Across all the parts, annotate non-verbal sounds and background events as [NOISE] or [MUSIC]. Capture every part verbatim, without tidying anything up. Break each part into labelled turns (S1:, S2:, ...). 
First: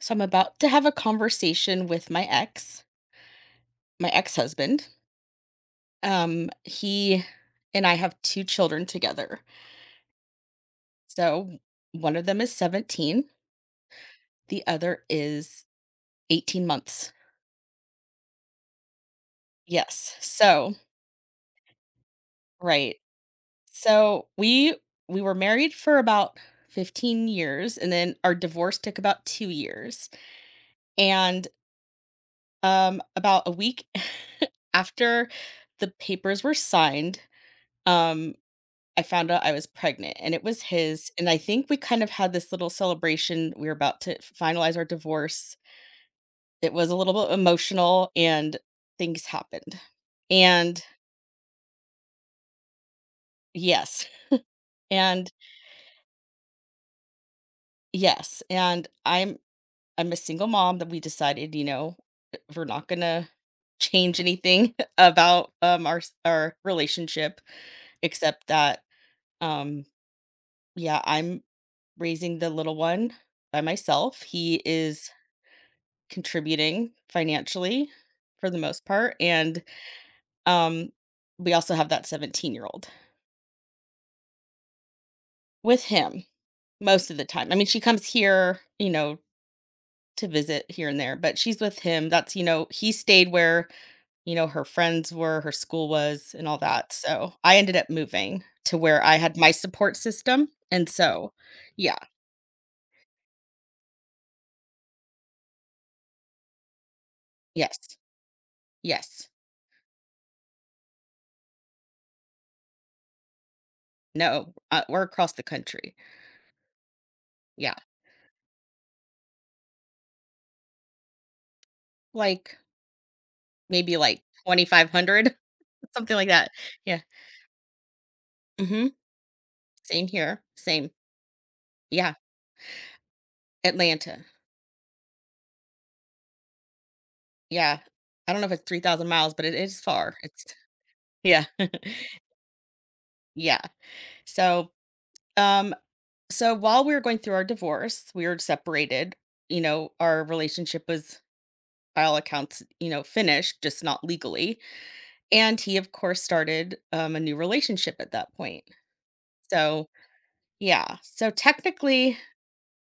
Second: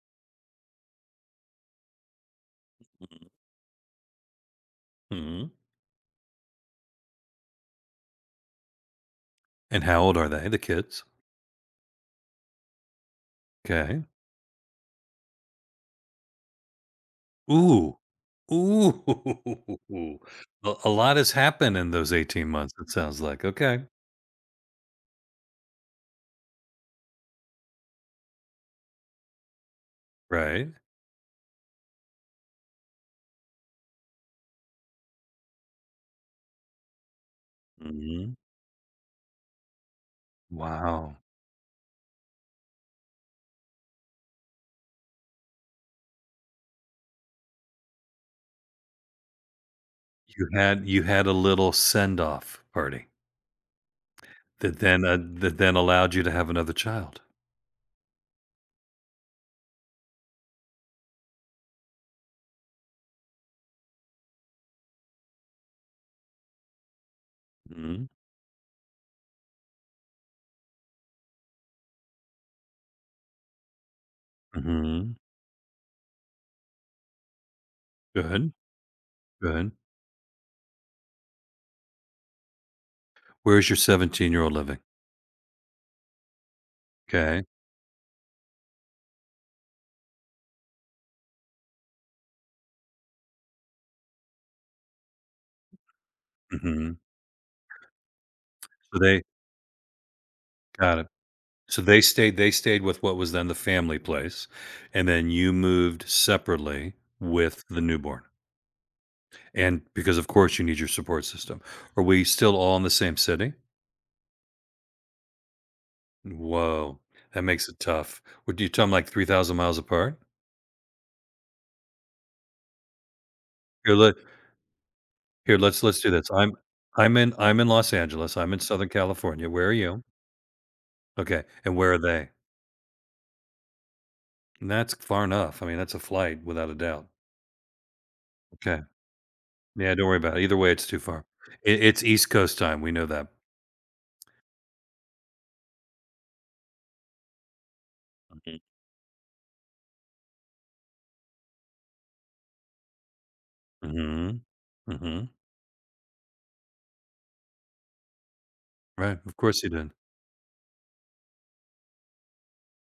S1: So I'm about to have a conversation with my ex, my ex-husband.
S2: Mhm.
S1: Um, he and I have two children together.
S2: And how old are they, the kids?
S1: So one of them is seventeen,
S2: Okay.
S1: the other is eighteen months.
S2: Ooh. Ooh.
S1: Yes.
S2: [LAUGHS]
S1: So,
S2: A a lot has happened in those eighteen months, it
S1: right.
S2: sounds like. Okay.
S1: So we we were married for about fifteen years, and then our divorce took about two years.
S2: Right.
S1: And um about a week [LAUGHS] after the papers were signed, um
S2: Mhm.
S1: I found out I was pregnant, and it was his.
S2: Wow.
S1: And I think we kind of had this little celebration. We were about to f- finalize our divorce. It was a little bit emotional and things happened.
S2: You
S1: And
S2: had you had a little send-off party
S1: yes,
S2: that then, uh
S1: and
S2: that then allowed you to have another child.
S1: yes, and I'm I'm a single mom that we decided, you know, eh, we're not gonna change anything [LAUGHS] about um our s- our relationship,
S2: Mhm.
S1: except that um yeah, I'm raising the little one by myself. He is
S2: Mhm.
S1: contributing financially for
S2: Good,
S1: the most part, and,
S2: good.
S1: um, we also have that seventeen-year-old
S2: Where's your seventeen year old living?
S1: with him most of the
S2: Okay.
S1: time. I mean, she comes here, you know, to visit here and there, but she's with him. That's you know, he stayed where, you know, her friends were, her school was, and all that,
S2: Mhm.
S1: so I ended up moving to
S2: So
S1: where I
S2: they
S1: had my support system, and
S2: got it.
S1: so
S2: So
S1: yeah.
S2: they stayed they stayed with what was then the family place, and then you moved separately with the
S1: Yes.
S2: newborn.
S1: Yes.
S2: And because of course you need your support system. Are we still all in the same city?
S1: No, uh, we're across the country.
S2: Whoa, that makes
S1: Yeah,
S2: it tough. Would you tell them like three thousand miles apart?
S1: like, maybe
S2: Here, let
S1: like twenty-five hundred,
S2: Here, let's
S1: [LAUGHS]
S2: let's do
S1: something like
S2: this.
S1: that.
S2: I'm
S1: Yeah.
S2: I'm in I'm in Los Angeles. I'm in Southern
S1: Mhm.
S2: California. Where are you?
S1: Same here. Same.
S2: Okay, and where are
S1: Yeah.
S2: they?
S1: Atlanta.
S2: And that's far enough. I mean, that's a flight without a doubt.
S1: Yeah. I don't know if it's
S2: Okay,
S1: three thousand miles, but it is
S2: yeah, don't
S1: far.
S2: worry about it.
S1: It's
S2: Either way, it's too far.
S1: Yeah.
S2: It,
S1: [LAUGHS]
S2: it's East Coast time. We know that.
S1: Yeah. So, um, so while we were going through our divorce, we were separated. You know, our relationship was, by all accounts, you know, finished, just not
S2: Mhm,
S1: legally.
S2: mhm.
S1: And he, of course, started um, a new relationship at that point.
S2: Right, of course he
S1: So,
S2: did.
S1: yeah. So technically,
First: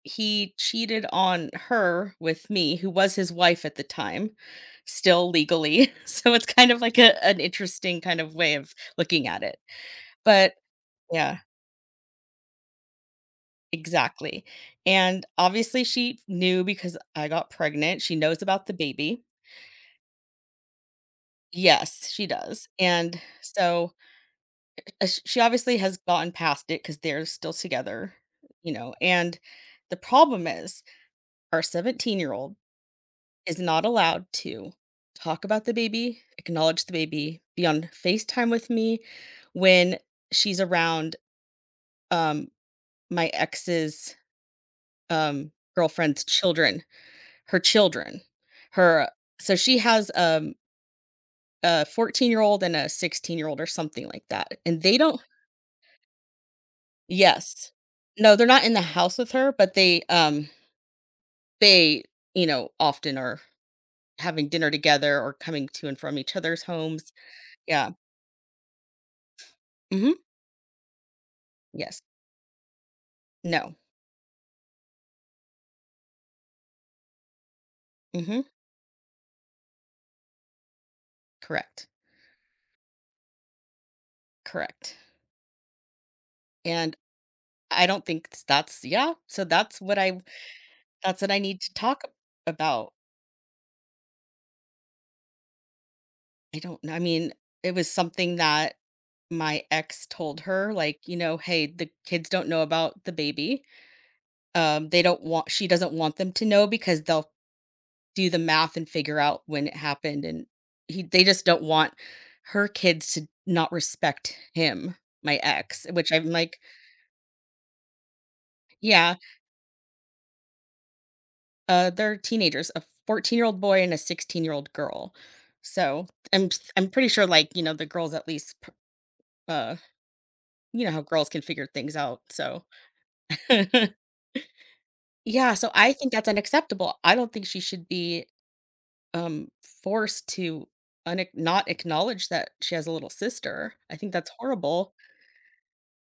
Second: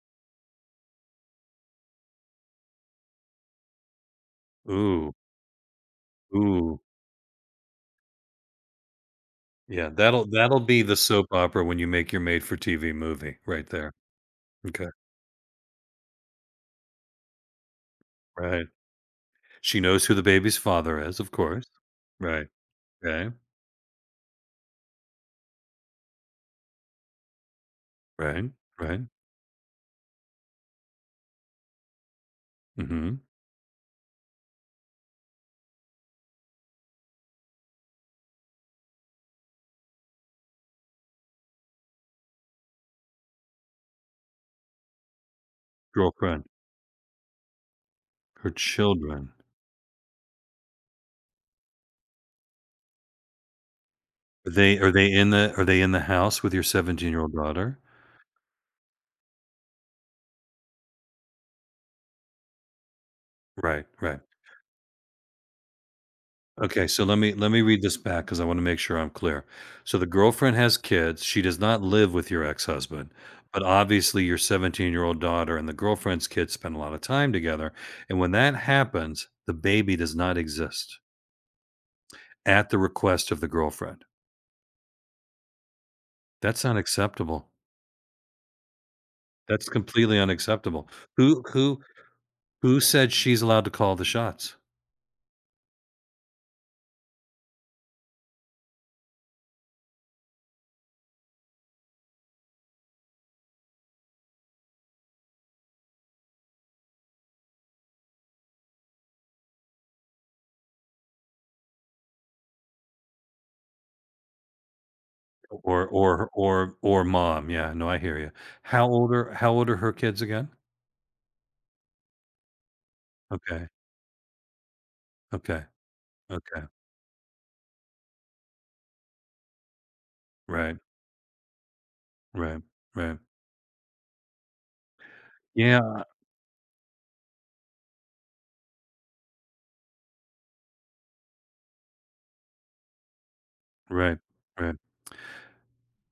S1: he cheated on her with me, who was his wife at the time,
S2: Ooh,
S1: still legally. [LAUGHS] So it's kind
S2: ooh.
S1: of like a, an interesting kind of way of looking at it.
S2: Yeah, that'll
S1: But
S2: that'll be the soap
S1: yeah,
S2: opera when you make your made for T V movie right there.
S1: exactly.
S2: Okay,
S1: And obviously, she knew because I got pregnant. She knows about
S2: right.
S1: the baby.
S2: She knows who the baby's father is, of course.
S1: Yes, she
S2: Right,
S1: does. And
S2: okay,
S1: so uh, sh- she obviously has gotten past it because they're still together,
S2: right,
S1: you know.
S2: right.
S1: And the problem is, our seventeen year old
S2: Mhm.
S1: is not allowed to talk about the baby, acknowledge the baby, be on FaceTime with me when she's around um my ex's um girlfriend's
S2: Girlfriend,
S1: children, her children.
S2: her
S1: Her
S2: children.
S1: so she has um a fourteen-year-old and a sixteen-year-old or something like that.
S2: Are they
S1: And
S2: are
S1: they
S2: they
S1: don't.
S2: in the are they in the house with your seventeen-year-old
S1: Yes.
S2: daughter?
S1: No, they're not in the house with her, but they um they, you know, often are
S2: Right, right.
S1: having dinner together or coming to and from each other's
S2: Okay, so
S1: homes.
S2: let me let me read
S1: Yeah.
S2: this back because I want to make sure I'm clear. So the
S1: Mhm.
S2: girlfriend has kids. She does not
S1: Yes.
S2: live with your ex-husband, but
S1: No.
S2: obviously your seventeen-year-old daughter and the girlfriend's kids spend a lot of time together. And when
S1: Mhm.
S2: that happens, the baby does not exist
S1: Correct.
S2: at the request of the girlfriend.
S1: Correct.
S2: That's
S1: And
S2: unacceptable.
S1: I don't think. S That's, yeah, so
S2: That's
S1: that's what
S2: completely
S1: I
S2: unacceptable.
S1: that's what I
S2: Who
S1: need to
S2: who
S1: talk ab-
S2: who
S1: about.
S2: said she's allowed to call the shots?
S1: I don't know. I mean, it was something that my ex told her, like, you know, "Hey, the kids don't know about the baby. Um, they don't want she doesn't want them to know because they'll do the math and figure out when it happened," and he they just don't want her kids to not respect him, my ex,
S2: Or
S1: which I'm
S2: or
S1: like,
S2: or or mom. Yeah, no, I hear you. How old
S1: "Yeah."
S2: are how old are her kids again?
S1: Uh, they're teenagers, a fourteen-year-old
S2: Okay.
S1: boy and a sixteen-year-old girl.
S2: Okay.
S1: So, I'm s
S2: Okay.
S1: I'm pretty sure, like, you know, the girls at least p uh,
S2: Right,
S1: you know how girls can figure things out,
S2: right,
S1: so.
S2: right.
S1: [LAUGHS] Yeah, so I
S2: Yeah,
S1: think that's unacceptable. I don't think she should be, um, forced to unack not acknowledge that she has a little sister. I think
S2: right,
S1: that's
S2: right.
S1: horrible.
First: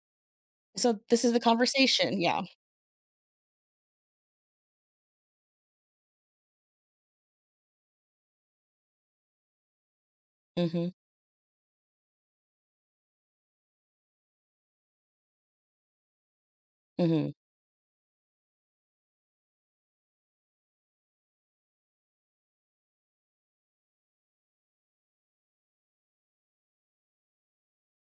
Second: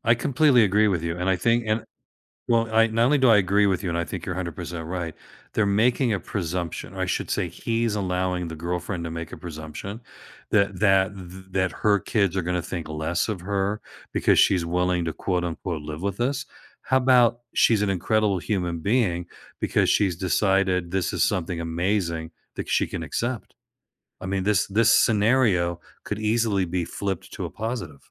S2: I completely agree
S1: So
S2: with you,
S1: this
S2: and
S1: is
S2: I
S1: the
S2: think and
S1: conversation, yeah.
S2: well, I not only do I agree with you, and I think you're one hundred percent right, they're making a presumption, or I should say he's allowing the girlfriend to make a presumption that
S1: Mhm,
S2: that th- that her kids are going to think less of her because she's willing to quote unquote live with us. How
S1: mhm.
S2: about she's an incredible human being because she's decided this is something amazing that she can accept? I mean, this this scenario could easily be flipped to a positive.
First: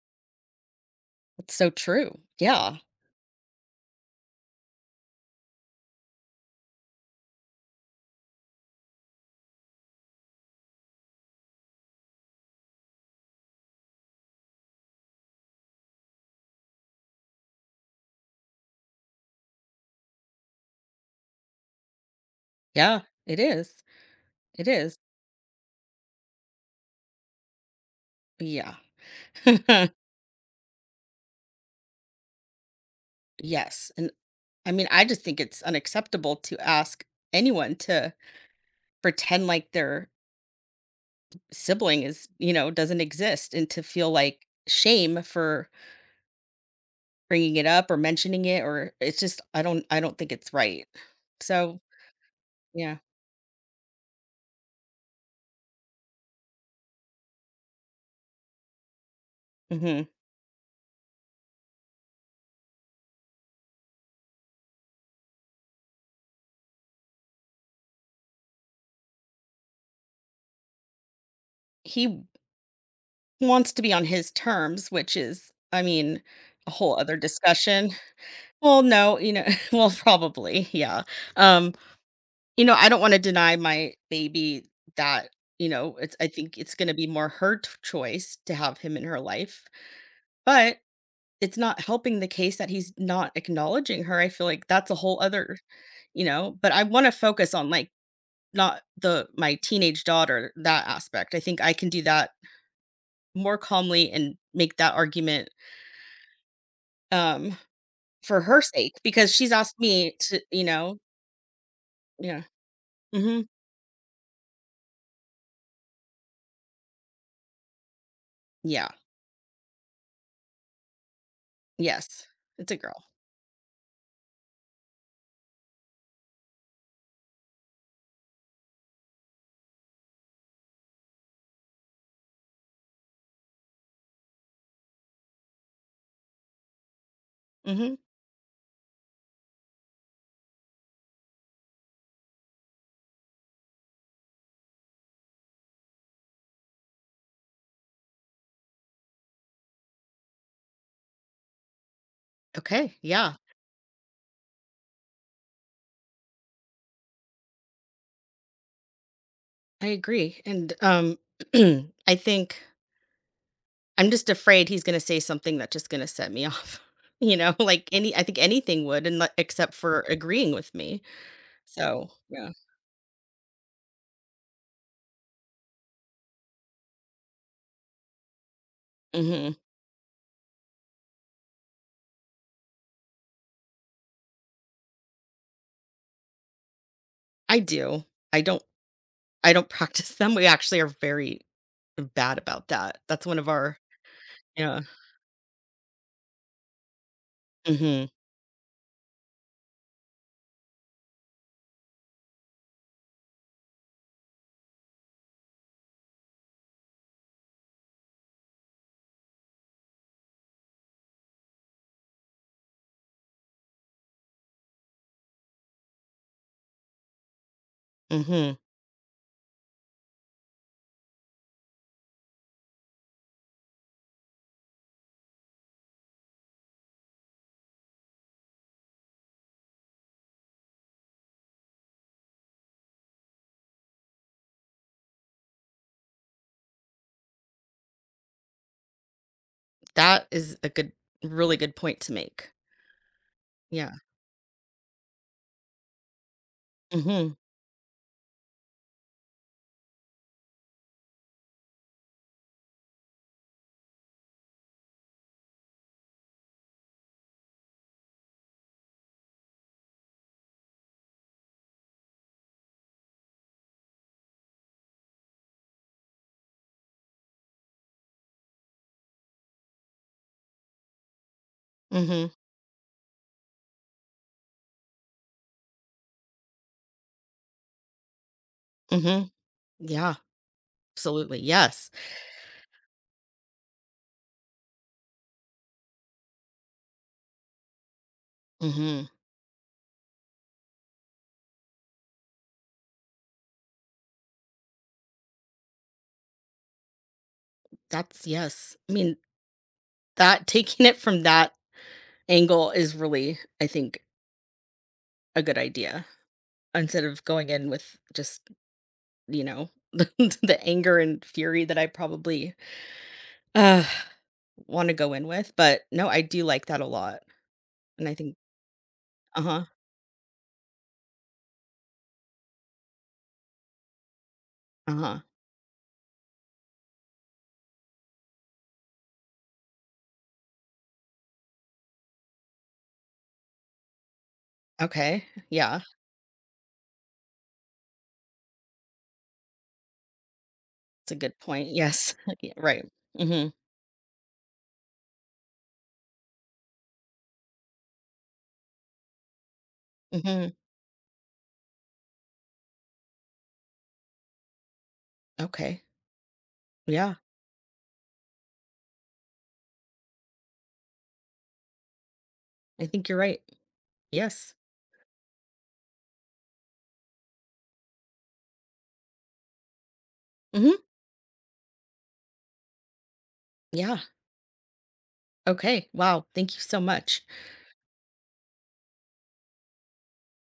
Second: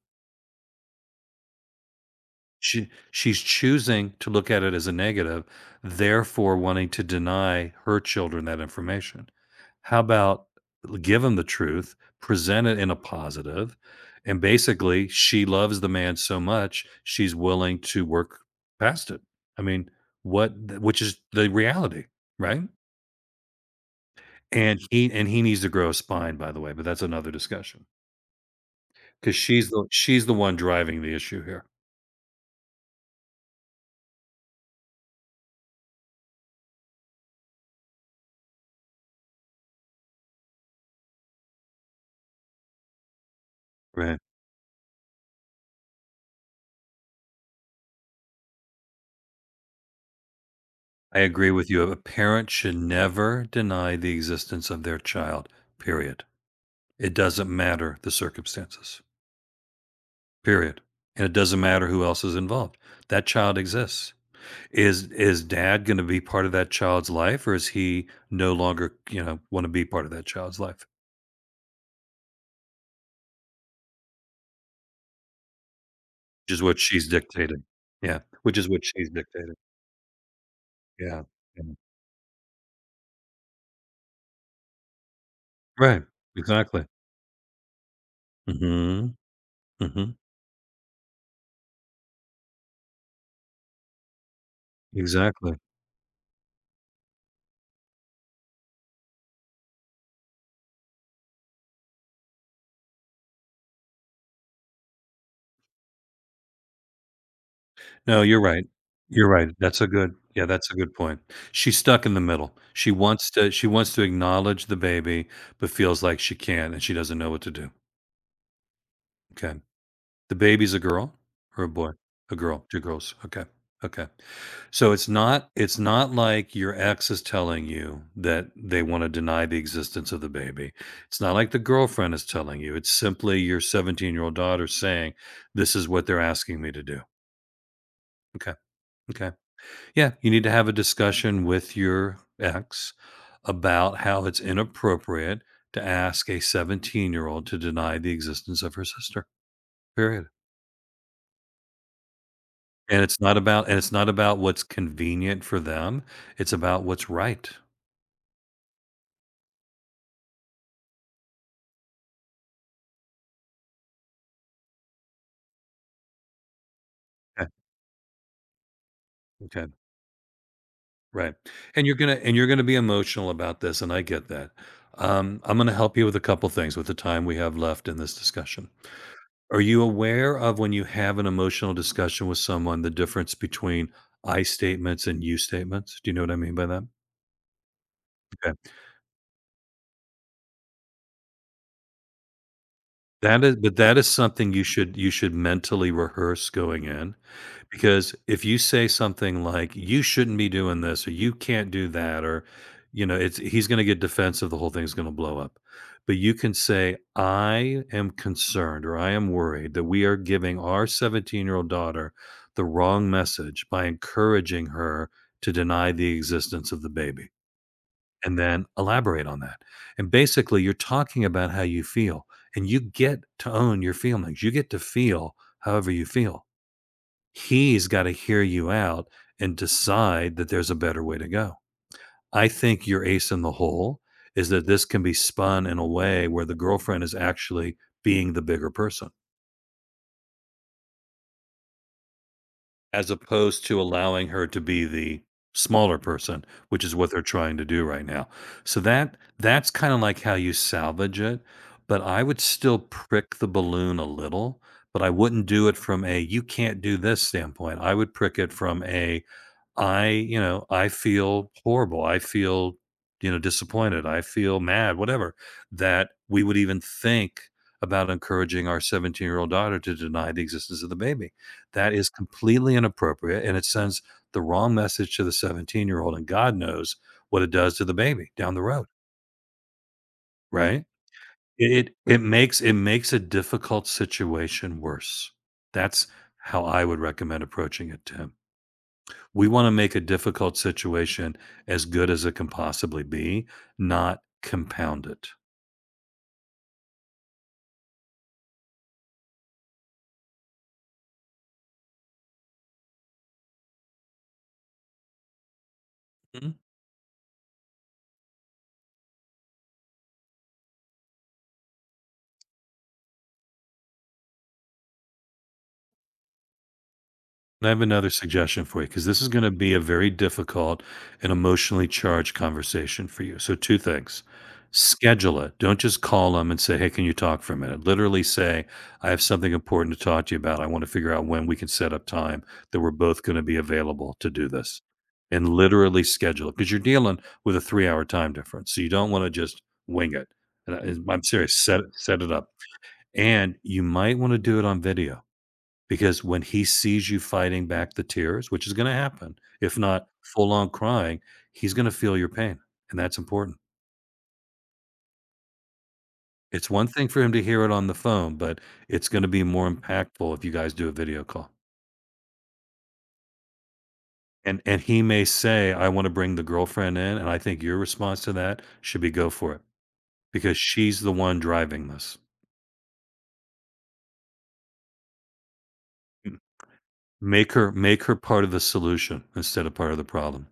S1: It's so true. Yeah,
S2: She she's choosing to look at it as a negative, therefore wanting to deny her children that information. How about give them the truth, present it in a positive, and basically she loves the man so much she's willing to work past it. I mean, what which is the reality, right?
S1: yeah, it is, it
S2: And
S1: is.
S2: he and he needs to grow a spine, by the way, but that's another discussion.
S1: Yeah.
S2: 'Cause she's the
S1: [LAUGHS]
S2: she's the one driving the issue here.
S1: Yes, and I mean, I just think it's unacceptable to ask anyone to pretend like their sibling is, you know, doesn't exist, and to feel
S2: Right.
S1: like shame for bringing it up or mentioning it, or it's just I don't I don't think it's right.
S2: I agree with
S1: So,
S2: you. A parent should
S1: yeah.
S2: never deny the existence of their child, period. It doesn't matter the circumstances,
S1: Mhm.
S2: period. And it doesn't matter who else is involved. That child exists. Is is dad gonna be part of that child's life, or is he no longer, you know, wanna be part of that child's life?
S1: He wants to be on his terms, which is, I mean,
S2: Which is
S1: a
S2: what
S1: whole
S2: she's
S1: other
S2: dictating.
S1: discussion.
S2: Yeah, which is
S1: Well,
S2: what she's
S1: no, you know,
S2: dictating.
S1: [LAUGHS] well, probably, yeah.
S2: Yeah,
S1: Um
S2: yeah.
S1: You know, I don't wanna deny my baby that, you know,
S2: Right,
S1: it's I think it's
S2: exactly.
S1: gonna be more her t choice to have him in
S2: Mhm,
S1: her life,
S2: mhm,
S1: but it's not helping the case that he's not acknowledging her. I feel like that's a whole other,
S2: exactly.
S1: you know, but I wanna focus on, like, not the my teenage daughter, that aspect. I think I can do that more calmly and make that argument, um,
S2: No, you're
S1: for her
S2: right.
S1: sake
S2: You're
S1: because
S2: right.
S1: she's asked
S2: That's a good
S1: me to,
S2: yeah,
S1: you
S2: that's a good
S1: know?
S2: point. She's stuck in the
S1: Yeah.
S2: middle. She wants
S1: Mhm.
S2: to she wants to acknowledge the baby, but feels like she can't, and she doesn't know what to do.
S1: Yeah.
S2: Okay. The baby's a girl or a boy?
S1: Yes.
S2: A girl.
S1: It's a
S2: Two
S1: girl.
S2: girls. Okay. Okay. So it's not it's not like your ex is telling you that they want to deny the existence of the baby. It's not like the girlfriend is telling you. It's simply your seventeen-year-old daughter saying, "This is what they're asking me to do."
S1: Mhm.
S2: Okay. Okay. Yeah, you need to have a discussion with your ex about how it's inappropriate to ask a seventeen-year-old to deny the existence of her sister. Period.
S1: Okay,
S2: And it's
S1: yeah.
S2: not about and it's not about what's convenient for them, it's about what's right.
S1: I agree. And um [CLEARS THROAT] I think I'm just afraid he's going to say something that's just going to set me off. [LAUGHS] You
S2: Okay,
S1: know, like any I think anything would, and like,
S2: okay,
S1: except for agreeing with me.
S2: right. And you're
S1: So,
S2: gonna and you're
S1: yeah.
S2: gonna be emotional about this, and I get that. Um, I'm gonna help you with a couple things with the time we have left in this discussion.
S1: Mhm.
S2: Are you aware of when you have an emotional discussion with someone, the difference between I statements and you statements? Do you know what I mean by that?
S1: I do. I
S2: Okay.
S1: don't I don't [LAUGHS] practice them. We actually are very bad about that. That's one
S2: That
S1: of
S2: is but
S1: our,
S2: that is something you
S1: yeah.
S2: should you should mentally rehearse going in,
S1: Mhm.
S2: because if you say something like, "You shouldn't be doing this," or "You can't do that," or, you know, it's he's gonna get defensive, the whole thing's gonna blow up. But you can say, "I am concerned or I am worried that we are giving our seventeen-year-old daughter the wrong message by encouraging her to deny the existence of the baby," and
S1: Mhm.
S2: then elaborate on that. And basically, you're talking about how you feel, and you get to own your feelings. You get to feel however you feel. He's got to hear you out and decide that there's a better way to go. I think your ace in the hole is that this can be spun in a way where the girlfriend is actually being the bigger person.
S1: That is a good really good point to make.
S2: As opposed to
S1: Yeah.
S2: allowing her to be the smaller person, which is what they're
S1: Mhm.
S2: trying to do right now. So that that's kinda like how you salvage it, but I would still prick the balloon a little, but I wouldn't do it from a, "You can't do this" standpoint. I would prick it from a, I, you know, I feel horrible. I feel, you know, disappointed. I feel mad, whatever, that we would even think about encouraging our seventeen year old daughter to deny the existence of the baby. That is
S1: Mhm.
S2: completely inappropriate and it sends the wrong message to the seventeen year old. And God knows what it does to the baby down the road,
S1: Mhm. Yeah.
S2: right?
S1: Absolutely. Yes.
S2: It, it makes it makes a difficult situation worse. That's how I would recommend approaching it, Tim.
S1: Mhm.
S2: We wanna make a difficult situation as good as it can possibly be, not compound it.
S1: That's Yes. I mean, That taking it from that angle is really, I think, a good idea instead of going in with just, you know, [LAUGHS] the anger and fury that I probably, uh, wanna go in with, but no, I do like that a lot,
S2: And I have
S1: and
S2: another
S1: I think.
S2: suggestion for you because this is going to
S1: Uh-huh,
S2: be a very difficult and emotionally charged conversation for you. So, two things,
S1: uh-huh.
S2: schedule it. Don't just call them and say, "Hey, can you talk for a minute?" Literally say, "I have something important to talk to you about. I want to figure out when we can set up time that we're both going to be available to do this,"
S1: Okay,
S2: and
S1: yeah,
S2: literally schedule it because you're dealing with a three hour time difference. So, you don't want to just wing it. And
S1: it's
S2: I-
S1: a
S2: I'm
S1: good
S2: serious,
S1: point,
S2: set,
S1: yes,
S2: set it
S1: [LAUGHS]
S2: up.
S1: yeah, right. Mhm,
S2: And you might want to do it on video because when he sees you fighting back the tears, which is gonna happen, if not
S1: mhm,
S2: full on crying, he's gonna feel your pain, and that's important.
S1: okay,
S2: It's one thing
S1: yeah,
S2: for him to hear it on the phone, but it's gonna be more impactful if you guys do a video call.
S1: I think you're right, yes.
S2: And and he may say, "I wanna bring the girlfriend in," and I think your response to that should be go for it, because
S1: Mhm,
S2: she's the one driving this.
S1: yeah, okay, wow,
S2: M
S1: thank you so much.
S2: Make her make her part of the solution instead of part of the problem.